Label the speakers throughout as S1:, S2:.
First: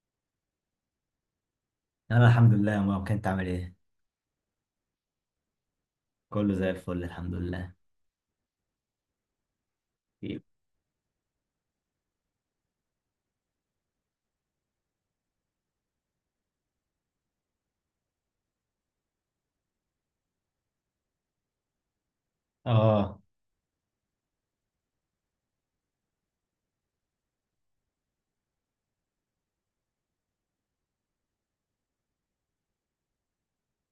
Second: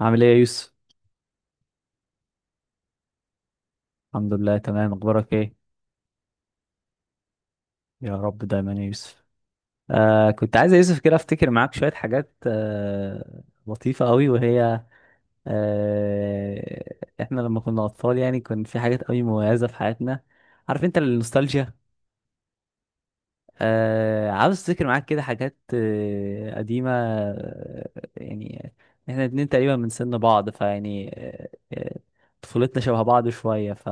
S1: عامل ايه يا يوسف؟
S2: انا الحمد لله يا مروان. كنت عامل ايه؟
S1: الحمد لله تمام. اخبارك ايه؟
S2: كله زي الفل، الحمد لله.
S1: يا رب دايما يا يوسف. كنت عايز يا يوسف كده افتكر معاك شوية حاجات لطيفة قوي، وهي آه احنا لما كنا اطفال يعني كان في حاجات قوي مميزة في حياتنا، عارف انت النوستالجيا.
S2: اه،
S1: عاوز افتكر معاك كده حاجات قديمة يعني، احنا الاتنين تقريبا من سن بعض، فيعني طفولتنا شبه بعض شوية.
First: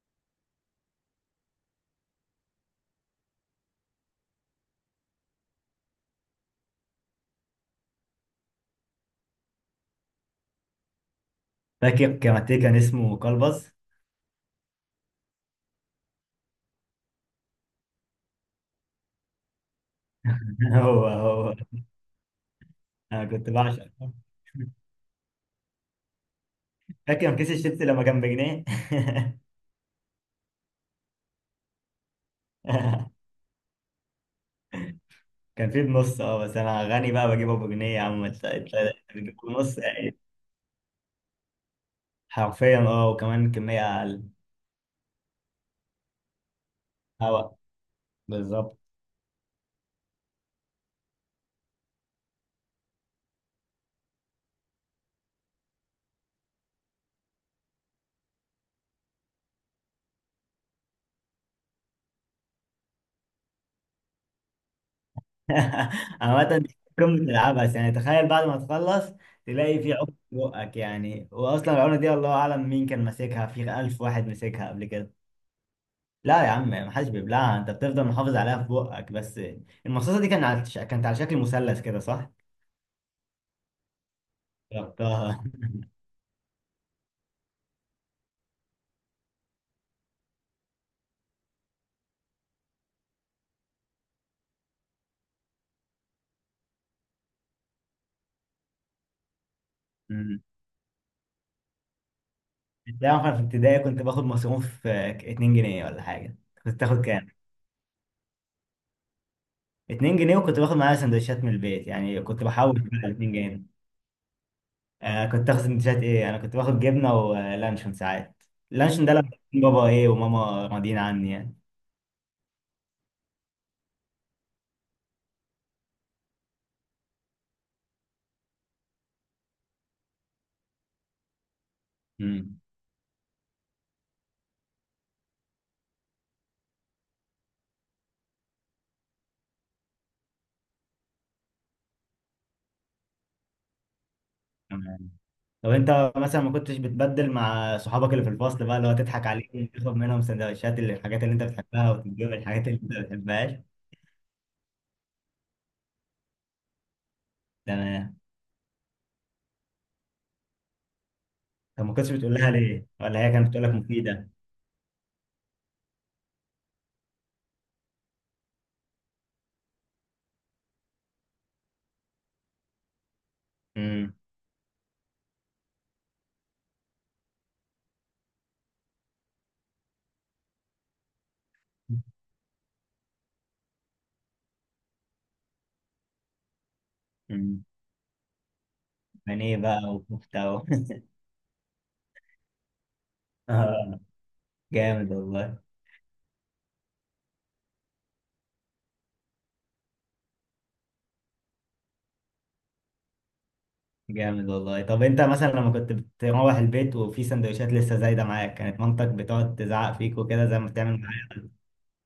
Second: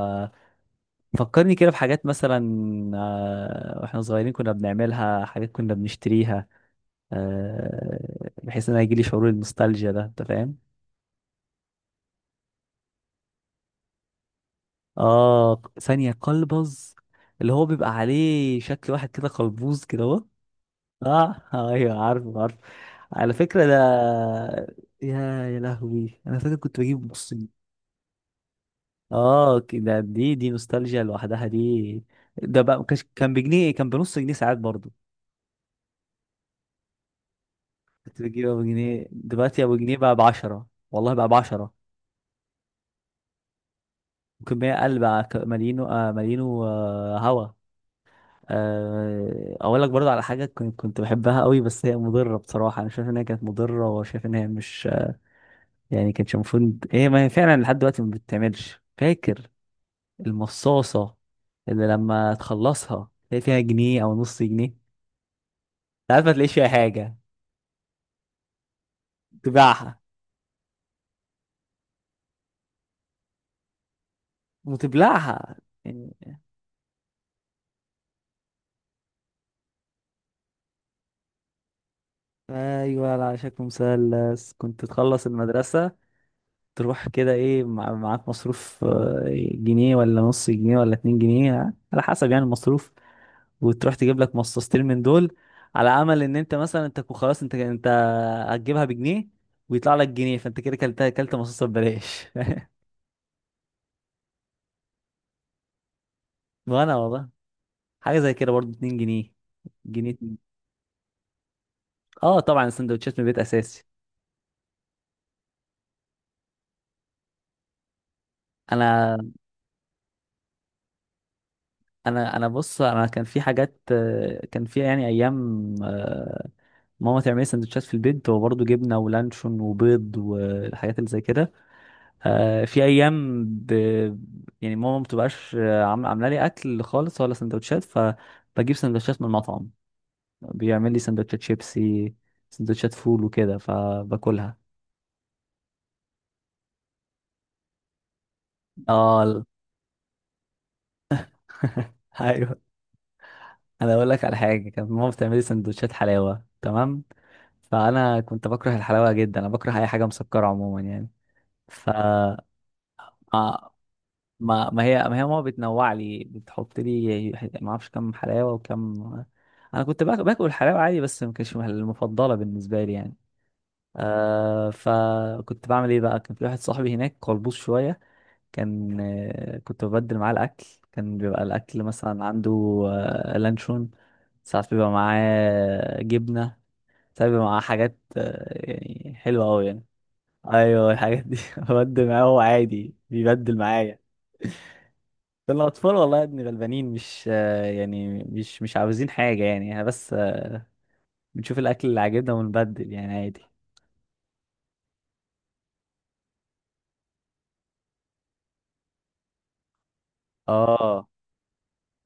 S1: فكرني كده بحاجات مثلا واحنا صغيرين كنا بنعملها، حاجات كنا بنشتريها بحيث ان انا يجيلي شعور النوستالجيا ده، انت فاهم.
S2: فاكر كاراتيه كان اسمه كلبز؟
S1: اه، ثانية قلبز، اللي هو بيبقى عليه شكل واحد كده قلبوز كده اهو.
S2: هو
S1: اه،
S2: هو.
S1: ايوه عارفه عارفه،
S2: انا
S1: على
S2: كنت
S1: فكرة ده.
S2: بعشق.
S1: يا يا لهوي، انا فاكر كنت بجيب، بص،
S2: فاكر كيس الشيبسي لما كان بجنيه؟
S1: اه كده، دي دي نوستالجيا لوحدها دي. ده بقى ما كانش- كان بجنيه، كان بنص جنيه ساعات برضو.
S2: كان فيه بنص، اه، بس انا غني بقى بجيبه بجنيه يا
S1: كنت
S2: عم. انت
S1: بجيب ابو
S2: انت
S1: جنيه،
S2: بتجيبه
S1: دلوقتي ابو
S2: بنص
S1: جنيه بقى
S2: يعني
S1: ب 10، والله بقى ب 10،
S2: حرفيا، اه. وكمان كميه اقل.
S1: ممكن 100 قل بقى، مليون مليون وهوا.
S2: هوا، بالظبط.
S1: اقول لك برضه على حاجه كنت بحبها قوي، بس هي مضره بصراحه، انا شايف ان هي كانت مضره، وشايف ان هي مش يعني كانتش المفروض هي، ما هي فعلا لحد دلوقتي ما بتتعملش، فاكر؟ المصاصه اللي لما تخلصها تلاقي فيها جنيه او نص جنيه، ساعات ما تلاقيش
S2: عامة
S1: فيها
S2: دي قمة
S1: حاجه،
S2: العبث، يعني تخيل بعد ما تخلص تلاقي في
S1: تباعها
S2: عقد في بقك، يعني واصلا العقدة دي الله اعلم مين كان ماسكها، في ألف واحد مسكها قبل كده.
S1: وتبلعها يعني.
S2: لا يا عم، محدش بيبلعها، انت بتفضل محافظ عليها في بقك بس. المصاصة دي كانت على، كانت على شكل مثلث كده، صح؟
S1: ايوه، على شكل مثلث. كنت تخلص
S2: جربتها؟
S1: المدرسه تروح كده، ايه، معاك مصروف جنيه ولا نص جنيه ولا اتنين جنيه، على حسب يعني المصروف، وتروح تجيب لك مصاصتين من دول، على امل ان انت مثلا، انت خلاص انت هتجيبها بجنيه ويطلع لك جنيه،
S2: أمم.
S1: فانت كده كلت مصاصه ببلاش.
S2: انت عارف انا في ابتدائي كنت باخد مصروف 2 جنيه ولا حاجة. كنت
S1: وانا
S2: تاخد
S1: والله
S2: كام؟
S1: حاجه زي كده برضو، اتنين جنيه، جنيه
S2: 2 جنيه،
S1: اتنين.
S2: وكنت باخد معايا سندوتشات من البيت، يعني
S1: اه،
S2: كنت
S1: طبعا
S2: بحوش بقى
S1: السندوتشات من
S2: 2
S1: البيت
S2: جنيه
S1: اساسي.
S2: انا كنت اخد سندوتشات ايه؟ انا كنت باخد جبنه ولانشون ساعات. اللانشون ده
S1: انا
S2: لما كان بابا ايه وماما راضيين عني يعني.
S1: انا بص، انا كان في حاجات كان في يعني ايام ماما تعمل لي سندوتشات في البيت، هو برضه جبنه ولانشون وبيض والحاجات اللي زي كده.
S2: امم.
S1: في ايام يعني ماما ما بتبقاش عامله لي اكل خالص ولا سندوتشات، فبجيب سندوتشات من المطعم، بيعمل لي سندوتشات شيبسي، سندوتشات فول وكده، فباكلها.
S2: تمام. طب انت مثلا ما كنتش بتبدل مع صحابك اللي في الفصل بقى، اللي هو
S1: اه
S2: تضحك
S1: ال-
S2: عليهم، تاخد منهم سندوتشات اللي، الحاجات اللي انت بتحبها، وتديهم
S1: ايوه،
S2: الحاجات اللي انت ما بتحبهاش؟
S1: انا اقول لك على حاجه، كانت ماما بتعمل لي سندوتشات حلاوه، تمام،
S2: تمام.
S1: فانا كنت بكره الحلاوه جدا، انا بكره اي حاجه مسكره عموما يعني.
S2: طب
S1: ف
S2: ما كنتش بتقول لها ليه؟ ولا هي كانت بتقول لك
S1: آه،
S2: مفيده؟
S1: ما هي ماما بتنوع لي، بتحط لي ما اعرفش كم حلاوه وكم، انا كنت باكل الحلاوه عادي، بس ما كانتش المفضله بالنسبه لي يعني.
S2: امم.
S1: فكنت بعمل ايه بقى؟ كان في واحد صاحبي هناك قلبوز شويه، كان آه، كنت ببدل معاه الاكل. كان بيبقى الاكل مثلا عنده لانشون، ساعات بيبقى معاه جبنه، ساعات بيبقى معاه
S2: امم.
S1: حاجات يعني حلوه
S2: بانيه
S1: قوي
S2: بقى
S1: يعني.
S2: وكفته و-
S1: ايوه، الحاجات دي ببدل معاه، هو عادي بيبدل معايا.
S2: جامد
S1: ده
S2: والله.
S1: الأطفال والله يا ابني غلبانين، مش يعني مش عاوزين حاجة يعني، احنا بس بنشوف الأكل اللي عاجبنا ونبدل يعني، عادي.
S2: جامد والله. طب انت مثلا لما كنت بتروح البيت وفي سندوتشات لسه زايده معاك، كانت مامتك بتقعد تزعق فيك وكده زي ما بتعمل
S1: اه،
S2: معاك؟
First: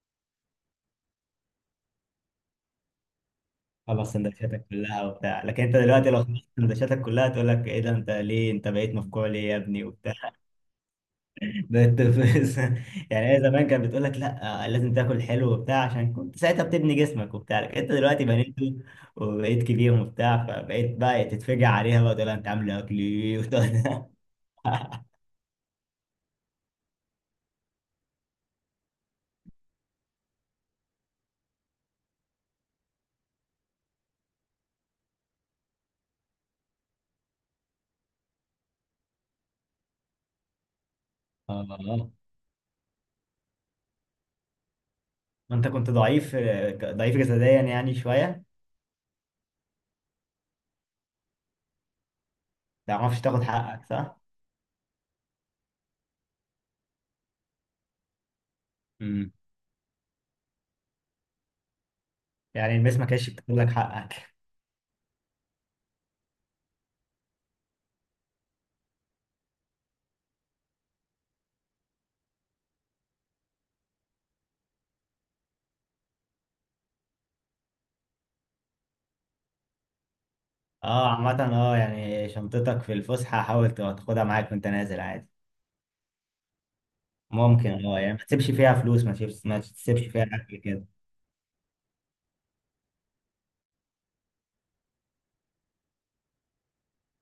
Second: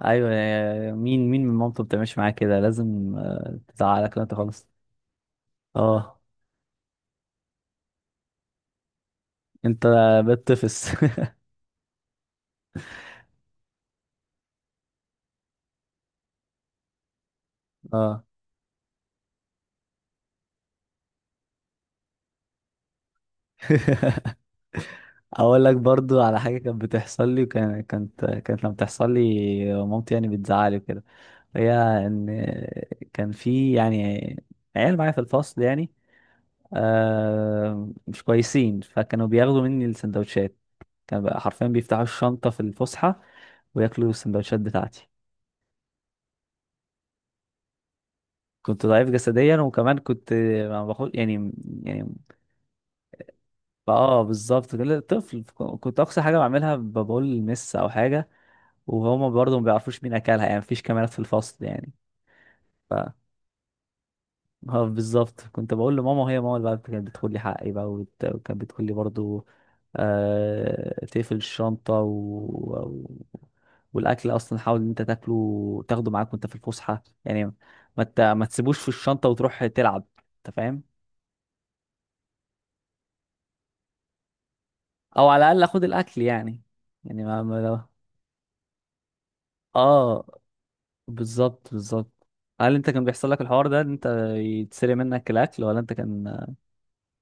S1: أيوة مين من مامته بتعملش معاه كده؟ لازم
S2: خلص
S1: تزعلك لو أنت
S2: سندوتشاتك
S1: خالص.
S2: كلها وبتاع. لكن انت دلوقتي
S1: اه،
S2: لو خلصت سندوتشاتك كلها تقول لك ايه ده، انت ليه انت بقيت مفجوع ليه يا ابني،
S1: أنت
S2: وبتاع.
S1: بتطفس.
S2: بقيت بس-. يعني هي زمان كانت بتقول لك لا لازم تاكل حلو وبتاع عشان كنت ساعتها بتبني جسمك وبتاع، لكن انت
S1: اه
S2: دلوقتي بنيت وبقيت كبير وبتاع، فبقيت بقى تتفجع عليها بقى تقول لها انت عامل اكل ايه. وتقعد-.
S1: أقول لك برضو على حاجة كانت بتحصل لي، وكانت كانت كانت لما بتحصل لي مامتي يعني بتزعلي وكده، هي، إن، كان في يعني عيال معايا في الفصل يعني مش كويسين، فكانوا بياخدوا مني السندوتشات، كان بقى حرفيا بيفتحوا الشنطة في الفسحة وياكلوا السندوتشات بتاعتي.
S2: ما انت كنت ضعيف، ضعيف جسديا يعني شويه، ما
S1: كنت ضعيف جسديا، وكمان كنت ما باخد يعني، يعني
S2: تعرفش تاخد حقك، صح؟
S1: اه بالظبط كده، طفل. كنت اقصى حاجة بعملها بقول لمس او حاجة، وهما
S2: امم.
S1: برضه ما بيعرفوش مين اكلها يعني، مفيش كاميرات في الفصل يعني.
S2: يعني المس ما كانتش بتاخد لك حقك؟
S1: اه بالظبط، كنت بقول لماما، وهي ماما اللي بقى كانت بتدخل لي حقي بقى، وكانت بتقول لي برضو تقفل الشنطة، و... والأكل أصلا حاول إن أنت تاكله، تاخده معاك وأنت في الفسحة يعني، ما تسيبوش في الشنطة وتروح تلعب، أنت فاهم.
S2: اه، عامه، اه يعني شنطتك في الفسحه حاول تاخدها معاك وانت نازل
S1: أو
S2: عادي.
S1: على الأقل خد الأكل يعني، يعني ما... ما...
S2: ممكن، اه
S1: لو-
S2: يعني ما تسيبش فيها فلوس، ما تسيبش، ما تسيبش فيها
S1: اه
S2: اكل كده.
S1: بالظبط بالظبط. هل أنت كان بيحصل لك الحوار ده، إن أنت يتسرق منك الأكل، ولا أنت كان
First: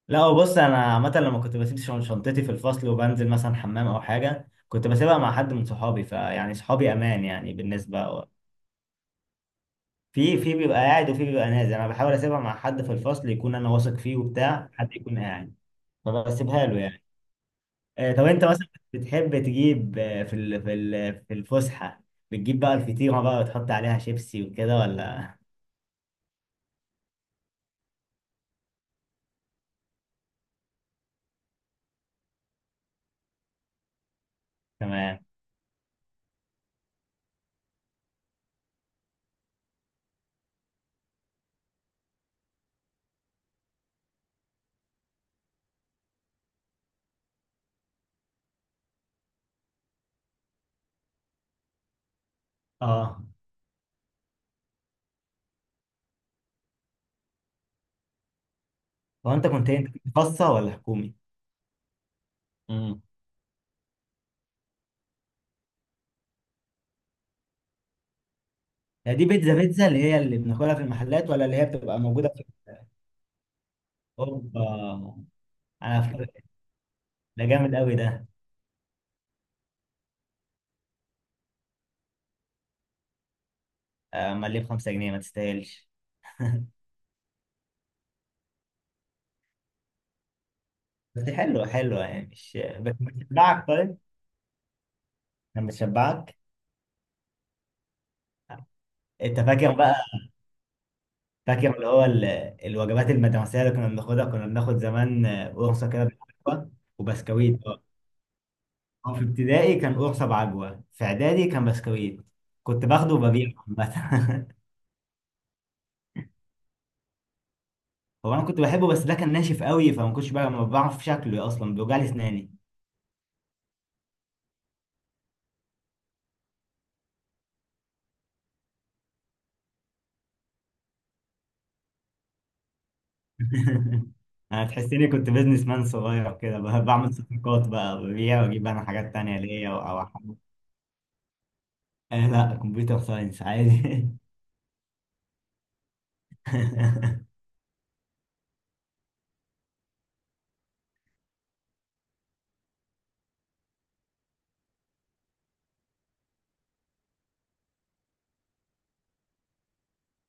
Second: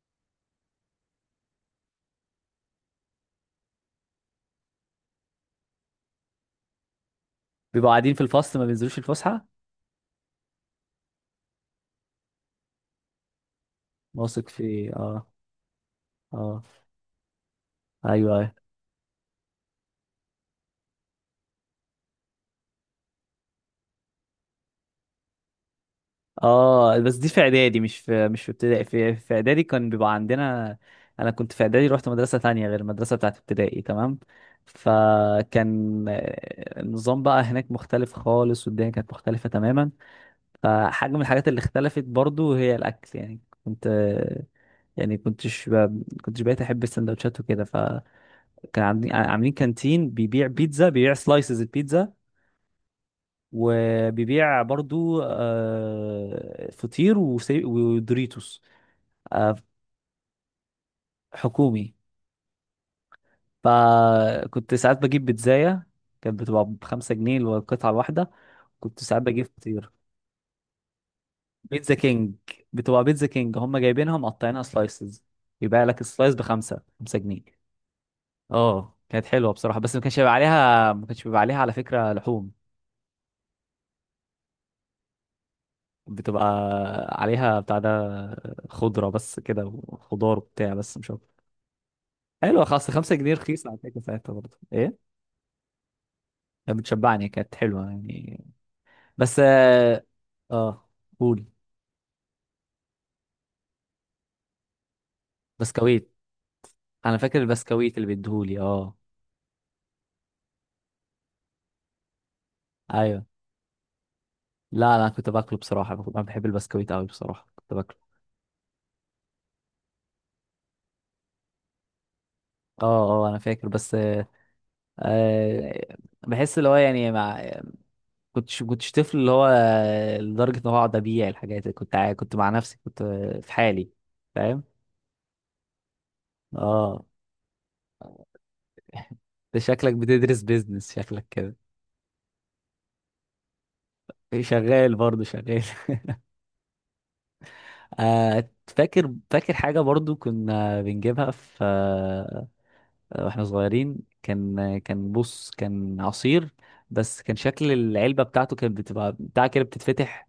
S2: لا بص، انا عامه لما كنت بسيب شنطتي في الفصل وبنزل مثلا حمام او حاجه، كنت بسيبها مع حد من صحابي، فيعني صحابي امان يعني
S1: بيبقوا قاعدين في
S2: بالنسبه.
S1: الفصل ما بينزلوش الفسحة؟
S2: في في بيبقى قاعد وفي بيبقى نازل، انا بحاول اسيبها مع حد في الفصل يكون انا واثق فيه
S1: واثق
S2: وبتاع،
S1: في
S2: حد يكون
S1: اه.
S2: قاعد،
S1: اه
S2: فبسيبها له يعني. طب
S1: ايوه
S2: انت
S1: ايوه.
S2: مثلا بتحب تجيب، في في في الفسحه بتجيب بقى الفطيره بقى وتحط عليها شيبسي وكده، ولا؟
S1: اه، بس دي في اعدادي، مش في مش في ابتدائي، في اعدادي كان بيبقى عندنا، انا كنت في اعدادي رحت مدرسه تانية غير المدرسه بتاعت ابتدائي، تمام،
S2: تمام.
S1: فكان النظام بقى هناك مختلف خالص، والدنيا كانت مختلفه تماما. فحاجه من الحاجات اللي اختلفت برضو هي الاكل يعني، كنت يعني كنتش كنتش بقيت احب السندوتشات وكده، فكان عاملين كانتين بيبيع بيتزا، بيبيع سلايسز البيتزا،
S2: اه،
S1: وبيبيع برضو فطير ودوريتوس.
S2: هو انت
S1: آه،
S2: كنت إيه؟ انت كنت خاصه ولا حكومي؟
S1: حكومي.
S2: امم.
S1: فكنت ساعات بجيب بيتزاية، كانت بتبقى بخمسة جنيه القطعة الواحدة، كنت
S2: هي
S1: ساعات
S2: دي
S1: بجيب
S2: بيتزا، بيتزا
S1: فطير.
S2: اللي هي اللي بناكلها في المحلات، ولا اللي هي
S1: بيتزا
S2: بتبقى موجوده
S1: كينج،
S2: في
S1: بتبقى بيتزا كينج هم جايبينها مقطعينها
S2: اوروبا؟
S1: سلايسز، يبيع لك
S2: انا ف-
S1: السلايس بخمسة، خمسة جنيه.
S2: ده جامد قوي ده.
S1: اه كانت حلوة بصراحة، بس ما كانش بيبقى عليها، ما كانش بيبقى عليها على فكرة لحوم،
S2: امال ليه ب 5 جنيه؟ ما تستاهلش؟
S1: بتبقى عليها بتاع ده، خضرة بس كده، وخضار وبتاع، بس مش
S2: بس
S1: أكتر.
S2: حلوه، حلوه يعني، مش
S1: حلوة، خاصة
S2: بس
S1: خمسة جنيه
S2: بتشبعك،
S1: رخيصة على
S2: طيب؟
S1: فكرة ساعتها برضه، ايه،
S2: كان بتشبعك؟
S1: كانت بتشبعني، كانت حلوة يعني. بس
S2: انت فاكر بقى،
S1: اه آه، قول.
S2: فاكر اللي هو الوجبات المدرسية اللي كنا بناخدها؟ كنا بناخد زمان، قرصة كده
S1: بسكويت.
S2: بالعجوة
S1: انا فاكر
S2: وبسكويت، اه.
S1: البسكويت اللي بيديهولي، اه
S2: هو في ابتدائي كان قرصة بعجوة، في إعدادي كان بسكويت، كنت باخده
S1: ايوه.
S2: وببيعه عامة.
S1: لا انا كنت باكله بصراحة، انا بحب البسكويت قوي بصراحة، كنت باكله.
S2: هو أنا كنت بحبه بس ده كان ناشف قوي، فما كنتش بقى، ما بعرف شكله أصلا، بيوجع لي أسناني.
S1: اه اه، انا فاكر بس آه، بحس اللي هو يعني مع، كنتش طفل اللي هو لدرجة ان هو اقعد ابيع الحاجات دي. كنت كنت مع نفسي، كنت في حالي، فاهم.
S2: أنا تحسيني كنت بيزنس مان صغير كده، ب-
S1: اه
S2: بعمل صفقات بقى، ببيع وأجيب أنا حاجات تانية
S1: ده
S2: ليا، أو
S1: شكلك
S2: أو أحب.
S1: بتدرس بيزنس، شكلك كده.
S2: آه لا، كمبيوتر ساينس عادي.
S1: شغال برضه شغال. فاكر حاجة برضه كنا بنجيبها في واحنا صغيرين. كان بص، كان عصير، بس كان شكل العلبة بتاعته كانت بتبقى بتاع كده بتتفتح،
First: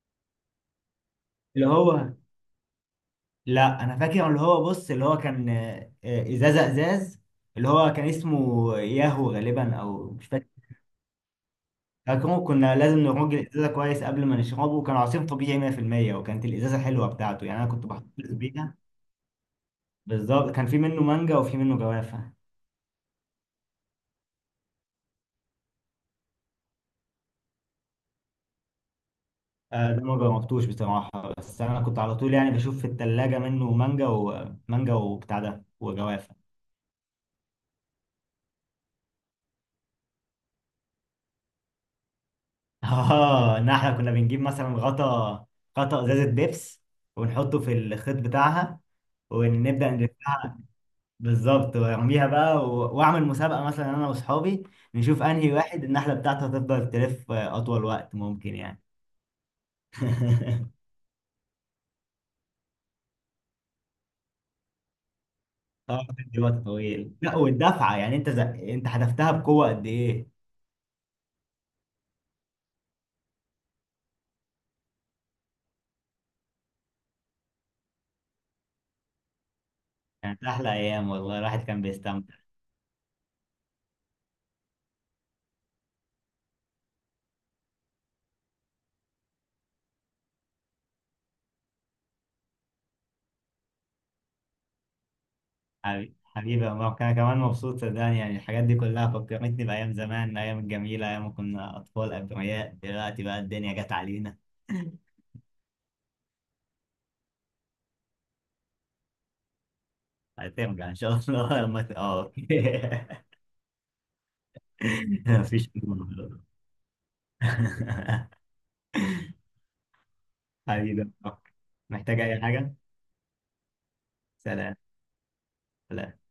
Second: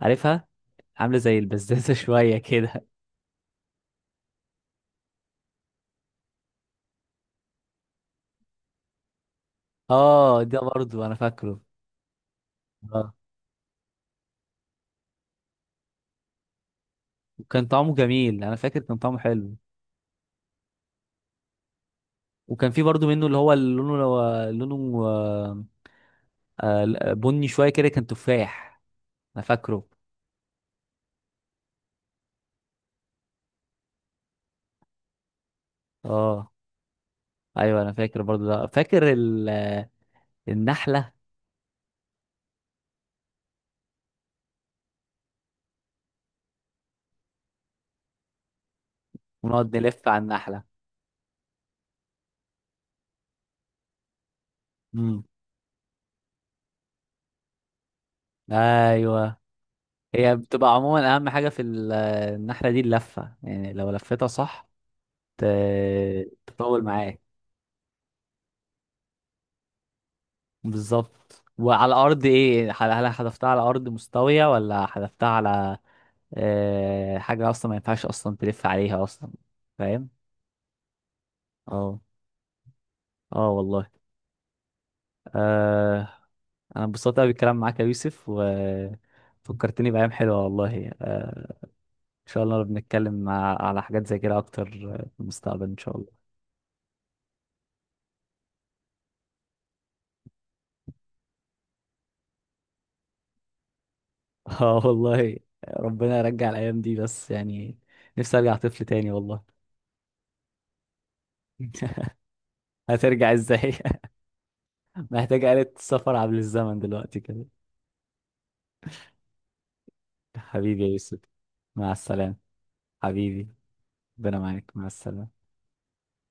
S1: عارفها؟ عاملة زي
S2: اللي
S1: البزازة
S2: هو،
S1: شوية كده.
S2: لا انا فاكر اللي هو، بص اللي هو كان، ازازه ازاز، اللي هو كان اسمه ياهو غالبا، او مش
S1: اه،
S2: فاكر.
S1: ده برضه انا فاكره.
S2: فاكره كنا لازم
S1: اه،
S2: نرج الازازه كويس قبل ما نشربه، وكان عصير طبيعي 100%، وكانت الازازه حلوه بتاعته يعني،
S1: وكان
S2: انا كنت
S1: طعمه
S2: بحتفظ
S1: جميل، انا
S2: بيها.
S1: فاكر كان طعمه حلو.
S2: بالظبط، كان في منه مانجا وفي منه جوافه.
S1: وكان في برضه منه اللي هو اللي لونه لونه بني شوية كده، كان تفاح، انا فاكره.
S2: ده ما جربتوش بصراحه، بس انا كنت على طول يعني بشوف في الثلاجه منه مانجا ومانجا وبتاع ده وجوافه.
S1: اه ايوه، انا فاكر برضو ده، فاكر النحله،
S2: اه، ان احنا كنا بنجيب مثلا غطا، غطا ازازه بيبس، ونحطه في الخيط بتاعها،
S1: ونقعد
S2: ونبدا
S1: نلف على
S2: نلفها.
S1: النحله.
S2: بالظبط، وارميها بقى و-، واعمل مسابقه مثلا انا واصحابي، نشوف
S1: امم
S2: انهي واحد النحله بتاعته هتفضل تلف اطول وقت ممكن يعني.
S1: ايوه، هي بتبقى عموما اهم حاجه في النحله دي اللفه يعني، لو لفتها صح ت...
S2: اه، بتدي وقت
S1: تطول
S2: طويل،
S1: معاك.
S2: لا والدفعه يعني، انت زق...، انت حدفتها بقوه قد ايه يعني؟
S1: بالظبط، وعلى ارض ايه، هل هل حذفتها على ارض مستويه، ولا حذفتها على حاجه اصلا ما ينفعش اصلا تلف عليها اصلا، فاهم.
S2: كانت احلى ايام والله، الواحد كان
S1: اه.
S2: بيستمتع.
S1: اه والله. أه... انا انبسطت قوي بالكلام معاك يا يوسف، وفكرتني بايام حلوه والله. شاء الله بنتكلم على حاجات زي كده اكتر في المستقبل ان شاء
S2: حبيبي،
S1: الله.
S2: حبيبي يا مروان، انا كمان مبسوط صدقني، يعني الحاجات دي كلها فكرتني بايام زمان، الايام الجميله، ايام ما كنا اطفال ابرياء. دلوقتي بقى الدنيا جت علينا.
S1: اه والله، ربنا يرجع الايام دي بس يعني، نفسي ارجع طفل تاني والله.
S2: هترجع ان شاء الله. لما ت-، اه، أوكي.
S1: هترجع ازاي؟ محتاج
S2: مفيش.
S1: آلة سفر عبر الزمن دلوقتي كده. حبيبي يا
S2: حبيبي يا
S1: يوسف،
S2: مروان.
S1: مع
S2: محتاج
S1: السلامة.
S2: اي حاجه.
S1: حبيبي، ربنا معاك،
S2: سلام.
S1: مع السلامة.
S2: سلام.